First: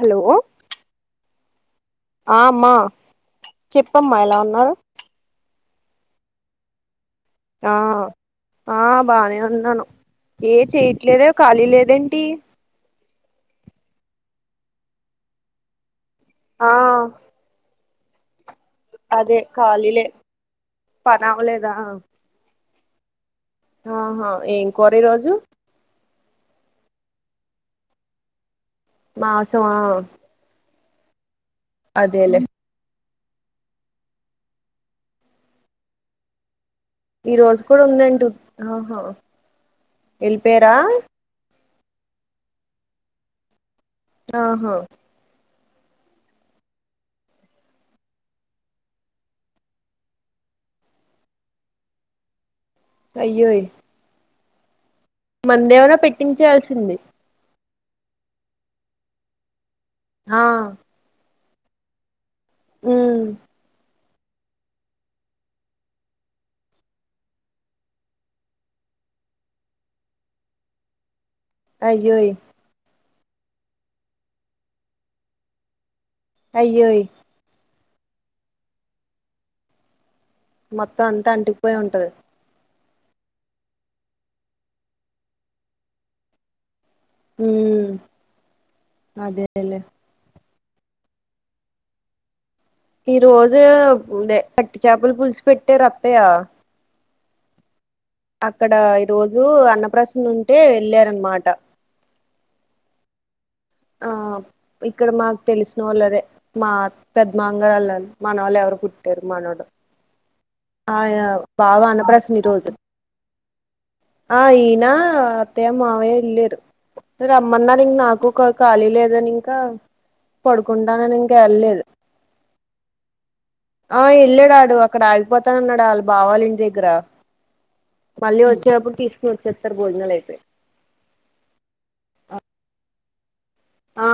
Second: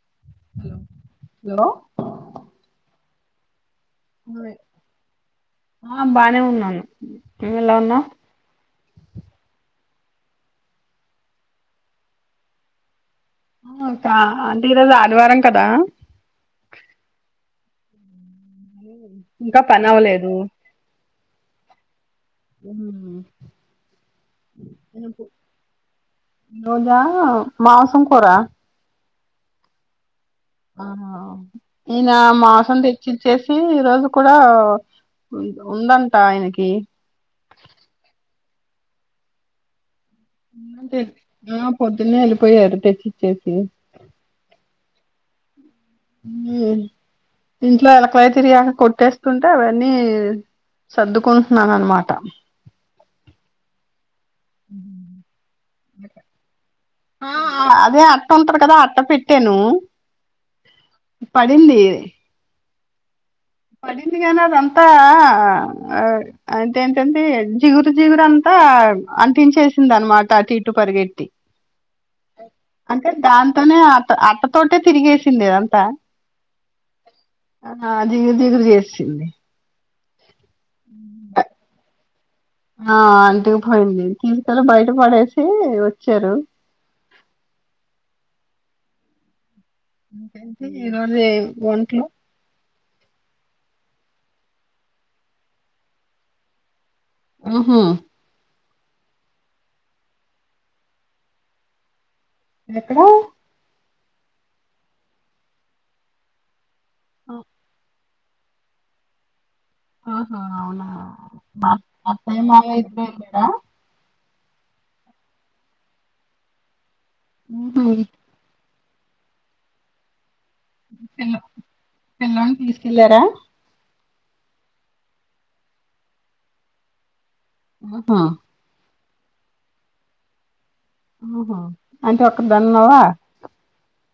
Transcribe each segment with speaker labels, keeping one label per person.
Speaker 1: Hello
Speaker 2: hello hello
Speaker 1: ఆ అమ్మ చెప్పమ్మా ఎలా
Speaker 2: హలో
Speaker 1: ఉన్నావ్
Speaker 2: ఆ బానే ఉన్నాను నువ్వు
Speaker 1: ఆ
Speaker 2: ఎలా ఉన్నావు
Speaker 1: ఆ బానే ఉన్నాను ఏ చెయట్లేదే ఖాళీ లేదేంటి
Speaker 2: ఇంక అంటే ఈరోజు ఆదివారం కదా
Speaker 1: ఆ అదే
Speaker 2: ఇంకా పని
Speaker 1: ఖాళీలే
Speaker 2: అవ్వలేదు
Speaker 1: పని అవ్వలేదా ఆహా ఏం కూర ఈ రోజు
Speaker 2: ఈరోజా మాంసం కూర
Speaker 1: మాసంమా
Speaker 2: ఆ ఇనా
Speaker 1: అదేలే
Speaker 2: మాసం తె చ్చి ఇచ్చేసి ఈ రోజు కూడా ఉందంట ఆయనకి
Speaker 1: ఈ రోజు కూడా ఉందేంటి ఆహా ఎళ్ళిపోయారా
Speaker 2: ఆ పొద్దున్న ఎళ్ళిపోయారు తెచ్చి ఇచ్చేసి
Speaker 1: ఆహా
Speaker 2: ఇంట్లో ఎలకలయి తిరిగాయ్ కొట్టేస్తుంటే అవన్నీ సర్దుకుంటున్నానమాట
Speaker 1: అయ్యోయ్ మందేమైనా పెట్టించేయాల్సింది
Speaker 2: అదే అట్ట ఉంటది కదా అట్ట పెట్టాను
Speaker 1: ఆ
Speaker 2: పడింది
Speaker 1: ఉమ్
Speaker 2: పడింది కానీ అదంతా అంటే ఎంటంటే జిగురు జిగురంతా అంటించేసింది అనమాట అటు ఇటు పరిగెట్టి
Speaker 1: అయ్యోయ్
Speaker 2: అంటే దాంతోనే అ అట్టతోటే తిరిగేసింది ఇదంతా
Speaker 1: అయ్యోయ్
Speaker 2: ఆ అది జిగురు చేసింది
Speaker 1: మొత్తం అంతా అంటికిపోయి ఉంటది
Speaker 2: ఆ అంటుకుపోయింది ఇంతలో బయట పడేసి వచ్చారు
Speaker 1: హ్మ్ అదేలే
Speaker 2: ఈ రోజు ఏ వంటలు
Speaker 1: ఈ రోజు కట్టి చేపల పులుసు పెట్టేరత్తయా
Speaker 2: మ్ హు
Speaker 1: అక్కడ ఈ రోజు అన్నప్రసన్న ఉంటే వెళ్ళారనమాట
Speaker 2: ఎక్కడ
Speaker 1: ఆ ఇక్కడ మాకు తెలిసిన వాళ్ళు అదే మా అత్త పెద్మాంగారాల్లల్ మనవళ్ళు ఎవరో పుట్టారు మనవడు
Speaker 2: ఆహా అవునా
Speaker 1: అన్నప్రాసన
Speaker 2: అత్తయ
Speaker 1: ఈ రోజు
Speaker 2: మావయ్య ఇద్దరు ఎళ్ళర
Speaker 1: ఆ ఈయన అత్తయ్య మావయ్య వెళ్లిరు
Speaker 2: ఊహు
Speaker 1: రమ్మన్నరు ఇంగ్ నాకు కొ ఖాళీ లేదని ఇంకా పడుకుంటానని
Speaker 2: పిల్ల
Speaker 1: ఇంకా వెళ్లేదు
Speaker 2: పిల్లోని తీసుకెళ్ళారా
Speaker 1: ఆ వెళ్ళాడాడు అక్కడ ఆగిపోతానన్నాడు వాళ్ళ బావా ల్ల ఇంటి దగ్గర
Speaker 2: ఆహా
Speaker 1: మళ్ళీ వచ్చేటప్పుడు తీసుకుని వచ్చేస్తారు భోజనాలు అయితే
Speaker 2: ఆహా అంటే ఒక్క దాన్నున్నావా
Speaker 1: ఆ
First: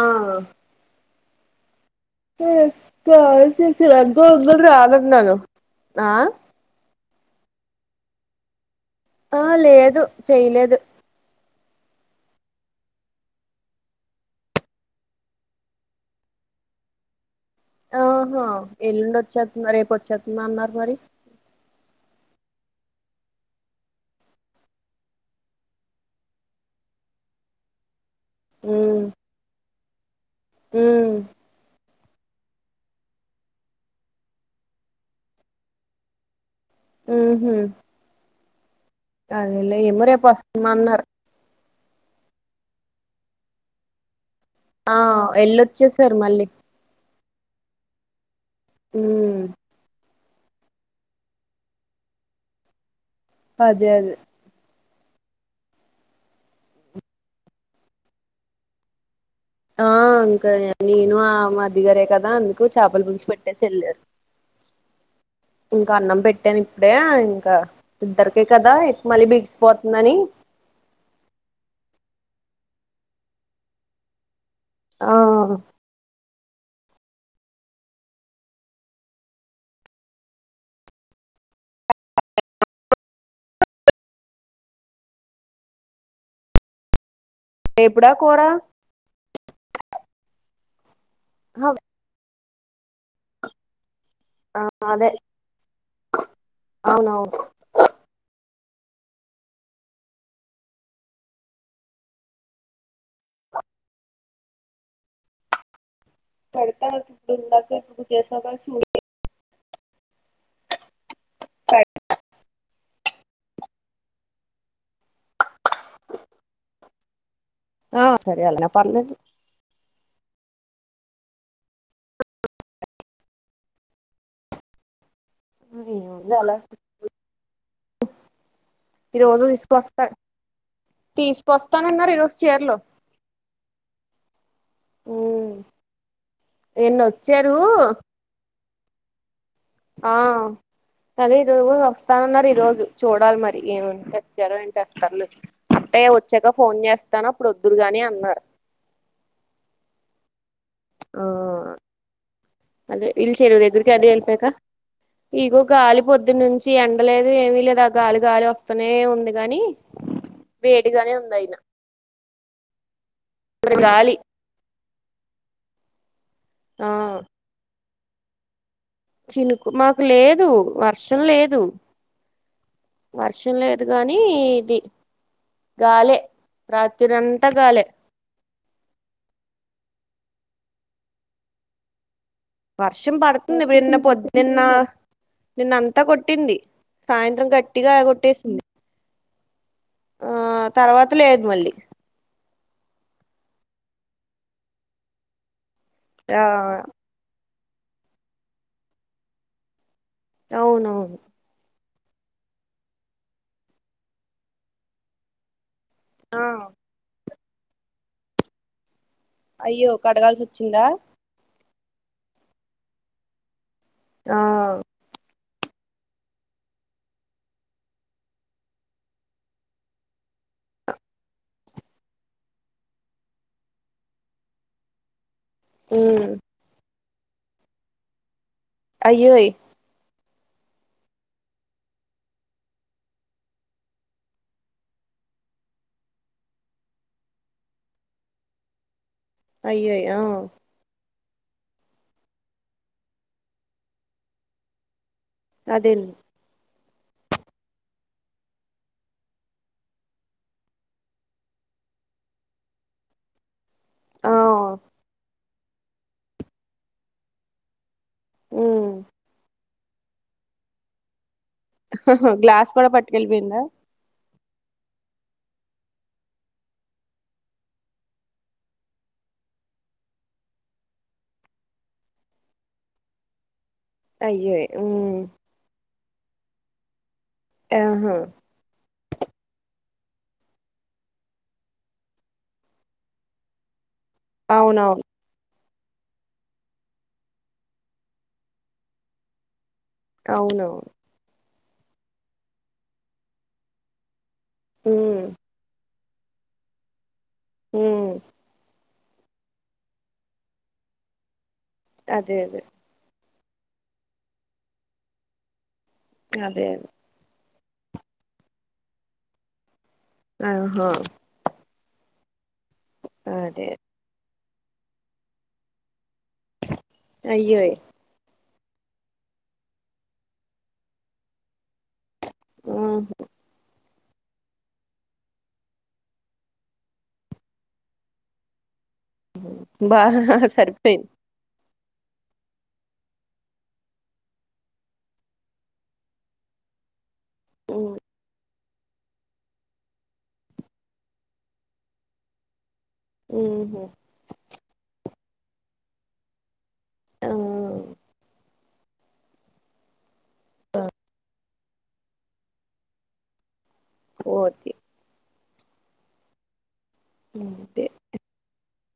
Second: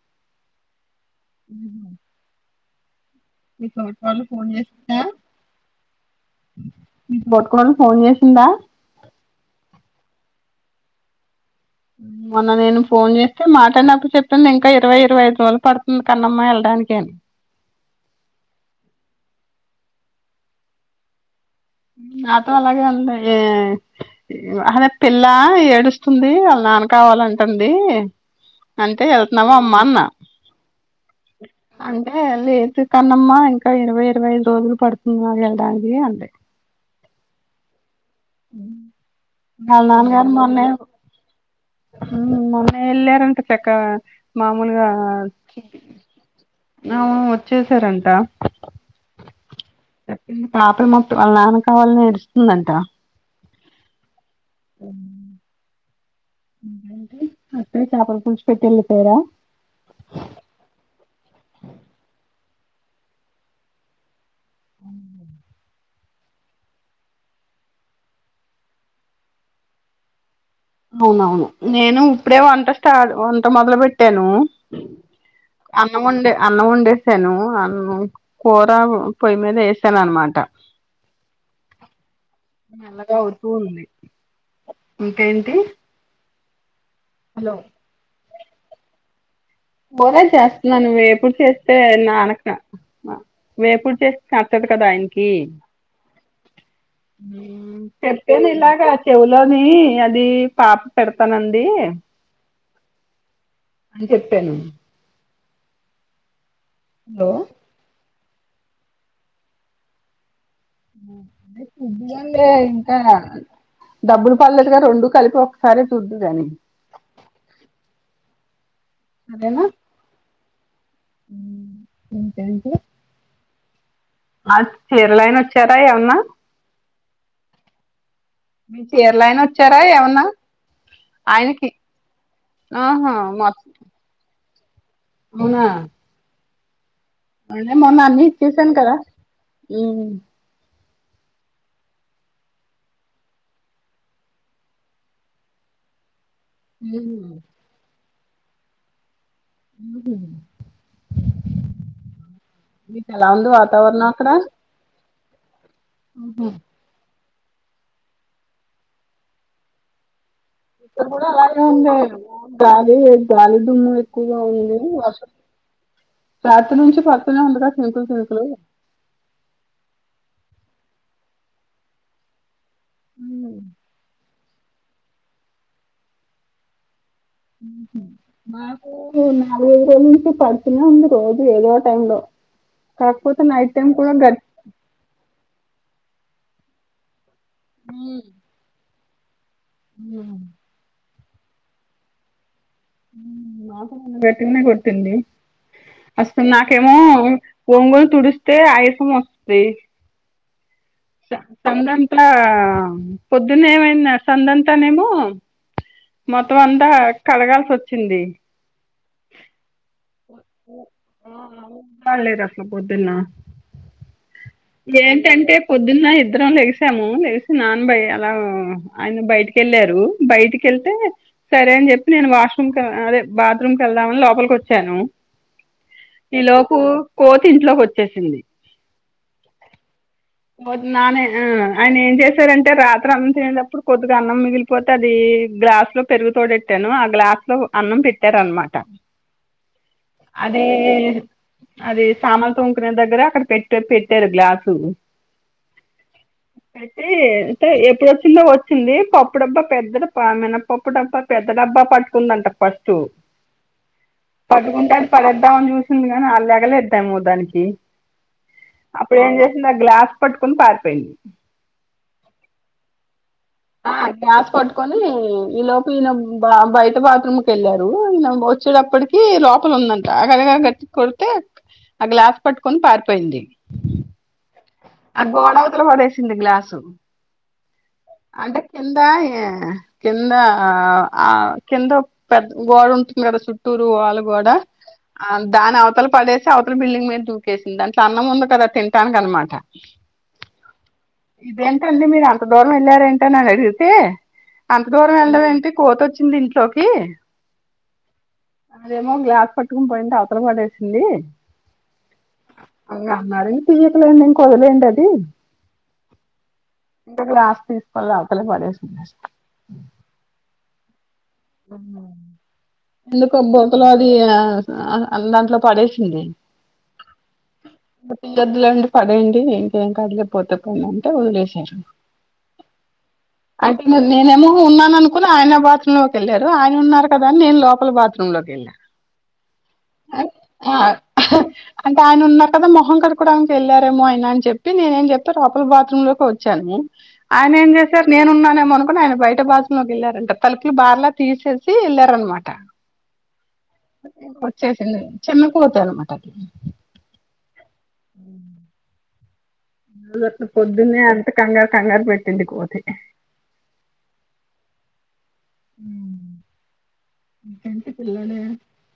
Speaker 2: మ్ హ్ తోటి కోడలు ఫోన్
Speaker 1: [unintelligible] నాను ఆ
Speaker 2: నీకు బట్టుకోని ఫోన్ చేసిందా
Speaker 1: ఆ లేదు చేయలేదు
Speaker 2: మొన్న నేను ఫోన్ చేస్తే మాటాడినప్పుడు చెప్పింది, ఇంకా ఇరవై ఇరవై ఐదు రోజులు పడుతుంది కన్నమ్మా వెళ్డానికి అని
Speaker 1: ఓహోఎల్లుండి వచ్చేత్తన్నా రేపు వచ్చేత్తున్నా అన్నారు మరి
Speaker 2: నాతో అలాగే అంది ఆహా పిల్ల ఏడుస్తుంది వాళ్ళ నాన్న కావాలంటుంది అంటే
Speaker 1: ఉమ్
Speaker 2: వెళ్తున్నాము అమ్మా అన్న
Speaker 1: ఉమ్
Speaker 2: అంటే లేదు కన్నమ్మా ఇంకా ఇరవై ఇరవై ఐదు రోజులు పడుతుంది వెళ్ళడానికి అంది
Speaker 1: మ్మ్ హు ఏమో రేపు
Speaker 2: వెళ్లానుగాని మొన్నే
Speaker 1: వస్తున్నా అన్నారు
Speaker 2: ఉమ్ మొన్నే వెళ్ళారంట చెక మామూలుగా
Speaker 1: ఆ
Speaker 2: చ్చి
Speaker 1: ఎళ్ళొచ్చేసారు మళ్ళీ
Speaker 2: అవ్ వచ్చేసారంట
Speaker 1: మ్మ్
Speaker 2: చెప్పింది పాపలు మాత్రం వాళ్ళ నాన్న కావాలని ఏడుస్తుంది అంట
Speaker 1: అదే అదే
Speaker 2: ఆ ఇంకేంటి అత్తయ్య చేపల పుల్చు పెట్టి వెళ్ళిపోయార
Speaker 1: ఆ ఇంకా నేను ఆ మరిదిగారే కదా అందుకు చేపలు పుల్చు పెట్టేసి వెళ్ళారు
Speaker 2: మ్మ్
Speaker 1: ఇంకా అన్నం పెట్టాను ఇప్పుడే ఇంకా ఇద్దరికే కదా మళ్ళీ బిగిసి పోతుందని
Speaker 2: అవును అవును నేను ఇప్పుడే వంట స్టాట్ వంట మొదలు పెట్టాను
Speaker 1: ఆ
Speaker 2: అ అన్నం వండే అన్నం వండేసాను అన్నం కూర పొయ్యి మీద వేసాను అన్నమాట మెల్లగా అవుతూ ఉంది ఇంకేంటి హలో
Speaker 1: వేపుడా కూరా
Speaker 2: మునగాకు చేస్తున్నాను వేపుడు చేస్తే నానక న వేపుడు చేస్ నచ్చదు కదా
Speaker 1: అదే
Speaker 2: ఆయనకి
Speaker 1: అవునవును
Speaker 2: చెప్పేను ఇలాగా చెవులోని అది పాప పెడతానంది అని చెప్పాను
Speaker 1: పెడతా ఇందాకే నువ్వు చేసాక చూ
Speaker 2: అ [unintelligible]
Speaker 1: పెడ్
Speaker 2: ఇప్పుడు ఏంలే ఇంకా డబ్బులు పల్లేదుగా రెండు కలిపి ఒకసారే చూద్దు గాని
Speaker 1: ఆ సరే ఎలైనా పర్లేదు
Speaker 2: సరేనా ఉమ్ ఇంకేంటి ఆ చీరల ఆయెన వచ్చాడా ఏమన్నా
Speaker 1: రాలే ఈ
Speaker 2: చీరలాయన
Speaker 1: రోజు
Speaker 2: వచ్చారా
Speaker 1: తీసుకొస్తా
Speaker 2: ఏమన్నా? ఆయినకి
Speaker 1: తీసుకొస్తానన్నారు ఈరోజు చీరలు
Speaker 2: ఆహా మ మవునా
Speaker 1: వినోద్
Speaker 2: అంటే మొన్న అన్నీ ఇచ్చేసాను కదా
Speaker 1: ఆ అదే ఈరోజు వస్తానున్నారు ఈ రోజు చూడాలి మరి ఏమ వచ్చారో ఏంటి వస్తారులు అంటే వచ్చాక ఫోన్ చేస్తాను అప్పుడు వద్దురు గాని అన్నారు.
Speaker 2: ఉ
Speaker 1: ఆ అదే
Speaker 2: మీకు ఎలా
Speaker 1: వీళ
Speaker 2: ఉంది
Speaker 1: చేరు దగ్గరికి
Speaker 2: వాతావరణం
Speaker 1: అదే
Speaker 2: అక్కడ
Speaker 1: వెళ్లిపాక ఇగో గాలి పొద్దు నుంచి యన్ పడలేదు ఏమీ లేదు గాలి గాలి వస్తనే ఉంది గాని
Speaker 2: ఇక్కడ
Speaker 1: వేడిగానే
Speaker 2: కూడా
Speaker 1: ఉంది అయినా
Speaker 2: అలాగే ఉందమొ ఊ గాలి గాలిదుమ్ము
Speaker 1: గాలి
Speaker 2: ఎక్కువగా ఉంది వర్షం రాత్రి
Speaker 1: ఆ
Speaker 2: నుంచి పడుతూనే ఉంది కదా అంకుల్ పెల్కుల్
Speaker 1: చినుకు మాకు లేదు వర్షం లేదు. వర్షం లేదు గానీ ఇది గాలె రాత్రింత
Speaker 2: మాకు నాలుగైదు రోజుల నుంచి పడుతూనే ఉంది రోజు ఏదో టైమ్ లో
Speaker 1: వర్షం పడుతుంది విన్న పొద్దు నిన్న నిన్న అంతా కొట్టింది సాయంత్రం గట్టిగా కొట్టేసింది. ఆ
Speaker 2: ఉ
Speaker 1: తర్వాత లేదు మళ్ళీ
Speaker 2: మాతో నన్న పెట్టినే కొట్టింది
Speaker 1: ఆ
Speaker 2: అస్సలు నాకేమో వంగుని తుడుస్తే ఆయషం వత్తది.
Speaker 1: అవునవును
Speaker 2: సందంతా పొద్దున్న ఏమైంది సందంతానేమో
Speaker 1: ఆ
Speaker 2: మొత్తం అంతా కడగాల్సి వచ్చింది.
Speaker 1: అయ్యో కడగాల్సి వచ్చిందా?
Speaker 2: పర్లేదు అక్క బొద్దున్నా
Speaker 1: ఆ
Speaker 2: ఏంటంటే పొద్దున్న ఇద్దరం లేసాము లేసి నానబై అలాగ ఆయన బయటికెళ్ళారు బయటికిళ్తే సరే అని చెప్పి నేను వాష్రూమ్ క అదే బాత్రూమ్కి వెళ్దామని లోపలికి వచ్చాను.
Speaker 1: ఉమ్
Speaker 2: ఈ లోపు కోతి ఇంట్లోకి వచ్చేసింది.
Speaker 1: అయ్యో
Speaker 2: ఇంకోటి నానే ఆ ఆయన ఏం చేశారంటే రాత్రి అన్నం తినేటప్పుడు కొద్దిగా అన్నం మిగిలి పోతే అది గ్లాస్ లో పెరుగు తోడుఏట్టాను ఆ గ్లాస్ లో అన్నం పెట్టారు అనమాట
Speaker 1: అయ్యయి ఆ
Speaker 2: అదే అదే సామాన్ తొముకునే దగ్గర అక్కడ పెట్ట పెట్టారు గ్లాసు
Speaker 1: అదేం
Speaker 2: అయితే అంటే ఎప్పుడుచ్చిందో వచ్చింది పప్పుడబ్బా పెద్దది మన పప్పు డబ్బా పెద్ద డబ్బా పట్టుకుందంట ఫస్ట్
Speaker 1: ఆ
Speaker 2: పట్టుకుంటారు పడేద్దామ అని చూసింది గానీ అళ్ లేగలేద్దాం మో దానికి
Speaker 1: ఉమ్
Speaker 2: అప్పుడు ఏం చేసింది ఆ గ్లాస్ పట్టుకుని పారిపోయింది.
Speaker 1: హ్హ్ గ్లాస్ కూడా పట్టుకెళ్ళిపోయిందా?
Speaker 2: ఆ గ్యాస్ పట్టుకొని ఈ లోప్ ఈయన బ బయట బాత్రూమ్ కెళ్లారు ఈయన ఒచ్చేటప్పటికి ఈ లోపల ఉందంట అగద గ గట్తి కొడితే ఆ గ్లాస్ పట్టుకొని పారిపోయింది
Speaker 1: అయ్యే ఊ
Speaker 2: ఆ గోడవతల వడేసింది గ్లాసు
Speaker 1: ఏ హా
Speaker 2: అంటె కిందా ఏ కింద ఆ ఆ కిందో పెద్ద గోడ ఉంటుంది కదా సుట్టూరు వాళు గోడా
Speaker 1: అవునవును
Speaker 2: ఆ దానవతల పడేసి అవతల బిల్డింగ్ మీద్ దూకేసింది దాంట్ అన్నం ఉంది కదా తింటానిక్ అనమా ట
Speaker 1: టవునొ
Speaker 2: ఇదేంటండి మీర్ అంత దూరం ఎళ్ళారేంటన్ అన్ అడిగితే అంత దూరం
Speaker 1: ఉమ్
Speaker 2: వెళ్ళడం ఏంటి కోతోచ్చిందింట్లోకి
Speaker 1: ఊ
Speaker 2: అదేమో గ్లాస్ పట్టుకున్ పోయింటె అవతల పడేసింది
Speaker 1: అదే అదే
Speaker 2: అన్ అన్నారు ఇన్ తీయాకులెండి ఇంక్ వొదిలేయండది
Speaker 1: అదే అద్
Speaker 2: ఇంక గ్లాస్ తీస్కోల్ అవతలి పడేస్న
Speaker 1: అది హో
Speaker 2: ఎందుకో
Speaker 1: అదే
Speaker 2: బొంతలోది ఆ అన్ దాంట్లో పడేసింది
Speaker 1: అయ్యోయ్
Speaker 2: ఇంగ్ ఒద్దలండి పడేండి ఇంకేం కాదులే పోతే పోనీ అంటే ఒదిలేశారు
Speaker 1: ఆ
Speaker 2: దిను నేనేమో ఉన్నాననుకొన్ ఆయన బాత్రూమ్ లోకేళ్ళారు ఆయన్ ఉన్నారు కదా నేన్ లోప్ పొల్ బాత్రూం లో కెల్లా
Speaker 1: హు బాహ్ హ్ సరిపోయి
Speaker 2: అహ్హ్హ అంటే ఆయనున్నా కదా మొహం కడోక్కడానికేళ్లారేమో ఆయన అని చెప్పి నేనేం చెప్ప రోపల బాత్రూమ్ లోకోచ్చాను ఆయనేం
Speaker 1: ఉమ్
Speaker 2: చేశార్ నేనున్నానేమోన్ ప్పున్ ఆయన బయట బాత్రూం లోకేళ్ళారంట తలుపులు బార్లా తీసేసి ఎళ్ళారనమాట
Speaker 1: ఊ హొ
Speaker 2: ఒచ్చేసింది చిన్న కోతన్నమాట
Speaker 1: అవ్వ్వ్
Speaker 2: ఊ గట్ల పొద్దున్నే అంత కంగార్ కంగార్ పెట్టింది కోతి
Speaker 1: పోతి
Speaker 2: ఊమ్ ఇ చంటి పిల్లోడే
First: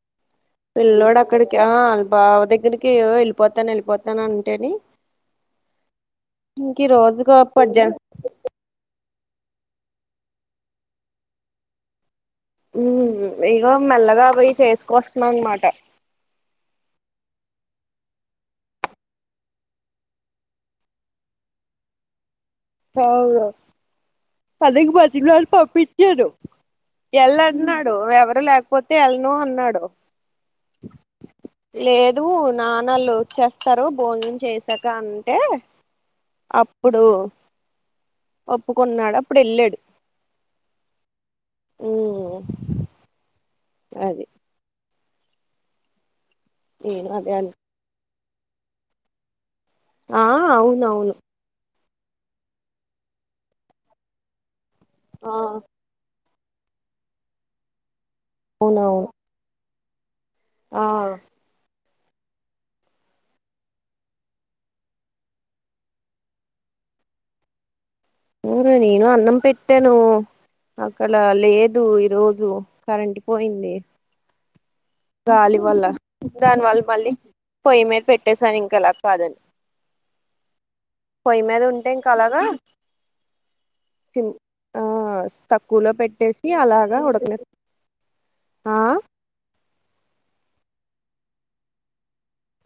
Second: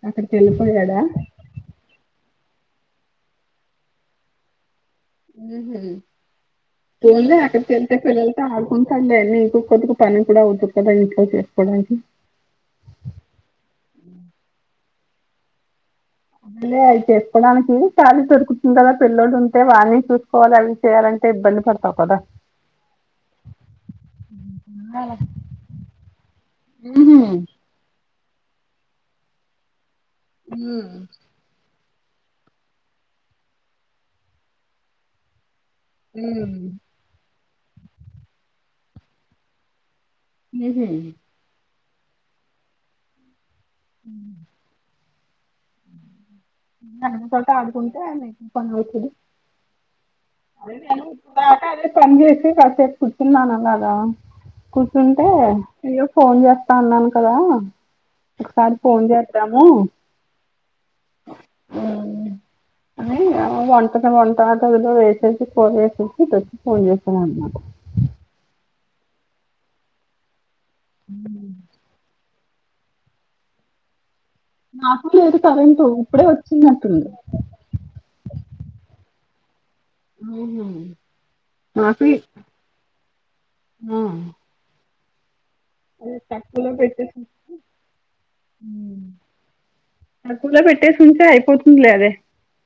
Speaker 2: అక్కడికెళ్ళిప
Speaker 1: పిల్లోడక్కడికి ఆ అల్ బావ దగ్గరికి ఓ ఎళ్ళిపోతాన్ యెళ్ళిపోతాన్ అంటేని
Speaker 2: ఊ హు
Speaker 1: ఇంక ఈ రోజుగా
Speaker 2: పోన్లే అక్కడ్
Speaker 1: పద్యం
Speaker 2: కెళ్తే పిల్లల్ టాడుకుంటల్లే నీకు కొద్దిగ పని కూడా వుదు కదా ఇంట్లో చేసుకోవడానికి
Speaker 1: ఊహ్మ్ ఇగో మెల్లగా పోయి చేసుకొస్తున్నన్ మాట
Speaker 2: అల్లే అవి చెస్కోడానికి ఖాలీ దొరుకుతున్ కదా పిల్లోడుంటే వాని చూసుకోవాలవి చేయాలంటే ఇబ్బంది పడతావు కదా
Speaker 1: హవ్వు పది క్ బతిమ్ లాడి పంప్పించాను ఎళ్ళన్ట్న్నాడు ఎవరు లేక్ పోతే ఎల్నో హాన్నాడు
Speaker 2: ఈ
Speaker 1: లేదు నానాళ్ళు లేట్ చేస్తారు భోజనం చేసాక అంటే అప్పుడు ఒప్పుకున్నాడు అప్పుడు వెళ్లేది
Speaker 2: మ్ హా
Speaker 1: మ్ హా మ్ నేను అదే
Speaker 2: స్ట
Speaker 1: అను
Speaker 2: అడగుంటు మూక [unintelligible] వేసేది
Speaker 1: ఆ అవునవును
Speaker 2: పని చేసి కాపేపు కుర్చున్నానులాగా కూర్చుంటే
Speaker 1: ఆ
Speaker 2: ఇగ ఫోన్ చేస్తా అన్నాను కదా ఒకసారి ఫోన్
Speaker 1: అవునవును
Speaker 2: చేస్త తము
Speaker 1: ఆ
Speaker 2: మ్ అనీ వంట దా వంట [unintelligible] ఫస్ట్ ఫోర్ ఇయర్స్ నుంచి థర్టీ ఫైవ్ ఇయర్స్ అన మాట
Speaker 1: వేరే ఏదో అన్నం పెట్టాను అక్కడ లేదు ఈ రోజు కరెంట్ పోయిందే
Speaker 2: నాకు లేదు
Speaker 1: గాలి వల్ల
Speaker 2: కరెంటు ఇప్పుడే
Speaker 1: దానివల్ల
Speaker 2: వచ్చినట్టుంది
Speaker 1: మళ్ళీ పొయ్యి మీద పెట్టేసాను ఇంక అలా కాదని పొయ్యి మీద ఉంటే
Speaker 2: నాకు
Speaker 1: ఇంకా అలాగా తిమ్ ఆ తక్కువలో పెట్టేసి అలాగా ఉడకనే ఆ
Speaker 2: అక్కులో పెట్టేసి ఉంటే అయిపోతుందిలే అదే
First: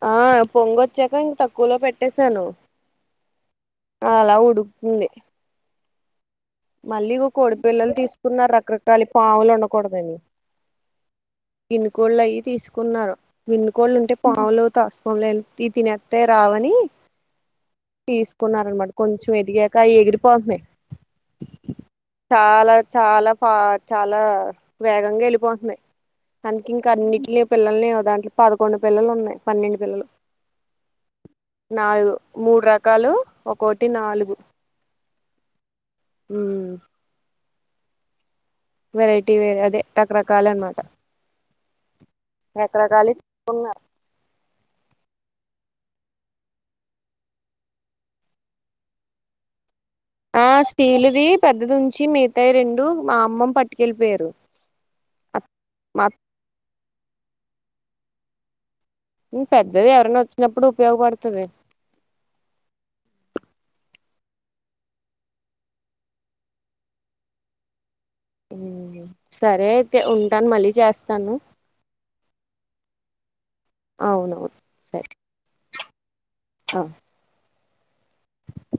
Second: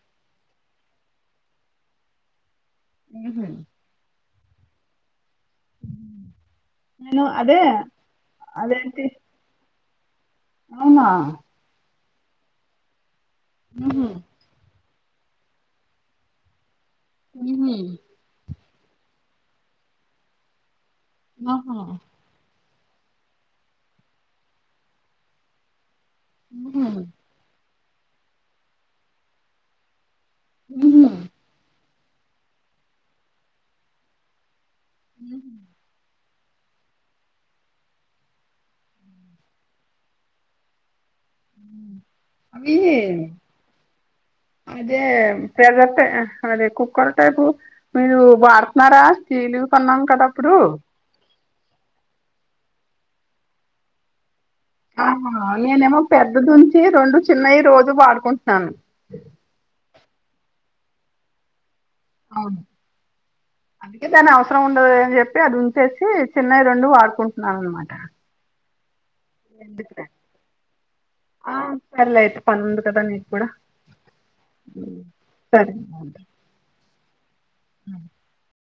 Speaker 1: ఆ పొంగొచ్చాక ఇంక తక్కువలో పెట్టేశాను
Speaker 2: ఉహు
Speaker 1: ఆలా ఉడుకుతుంది మళ్ళీ
Speaker 2: నేను
Speaker 1: కోడి
Speaker 2: అదే
Speaker 1: పిల్లలు తీసుకున్నారు రకరకాల
Speaker 2: అదేంటి
Speaker 1: పావుల నీ కోడదది
Speaker 2: అవునా
Speaker 1: గిన్న కోళ్ళు అయి తీసుకున్నారు గిన్ను కోళ్ళుంటే పాములు తాస్ ఈ తినెత్తతే రావని
Speaker 2: ఉహు
Speaker 1: తీసుకున్నారనామాట కొంచెం ఎదిగాక ఎగిరిపోతున్నాయి
Speaker 2: ఆహా
Speaker 1: చాలా చాలా పా చాలా వేగంగా ఎళ్ళిపోతుంది కనుకి ఇంక అన్నింటిని పిల్లలని దాంట్లో పదకొండు పిల్లలు ఉన్నాయి పన్నెండు పిల్లలు
Speaker 2: మ్
Speaker 1: నాలుగు మూడు రకాలు ఒక్కోటి నాలుగు
Speaker 2: మ్ హా
Speaker 1: మ్ వెరైటీ వేరే అదే రకరకాల అన్నమాట
Speaker 2: అవి
Speaker 1: కొన్నారు
Speaker 2: అదే ప్యాజట అదే కుక్కర్ టైపు మీరు వాడుతున్నారా కీలు కన్నాం కదా
Speaker 1: అ
Speaker 2: అప్పుడు
Speaker 1: స్టీలుది పెద్దదుంచి మిగతాయి రెండు మా అమ్మమ్ పట్టుకెళ్ళిపోయేరు
Speaker 2: ఆహా నేనేమో పెద్దదుంచి రెండు చిన్నవి రోజు వాడుకుంటున్నాను
Speaker 1: పెద్దది ఎవరైన ఓచ్చినప్పుడు ఉపయోగపడుతది
Speaker 2: అవును అందుకే దాని అవసరం ఉండదు. అని చెప్పి అది ఉంచేసి చిన్నవి రెండు వాడుకుంటున్నాను అనమాట
Speaker 1: సరే అయితే ఉంటాను మళ్ళీ చేస్తాను
Speaker 2: సరలే అయితే పని ఉంది కదా నీకు కూడా
Speaker 1: అవునవును సరే
Speaker 2: సరే
Speaker 1: అ
Speaker 2: సరే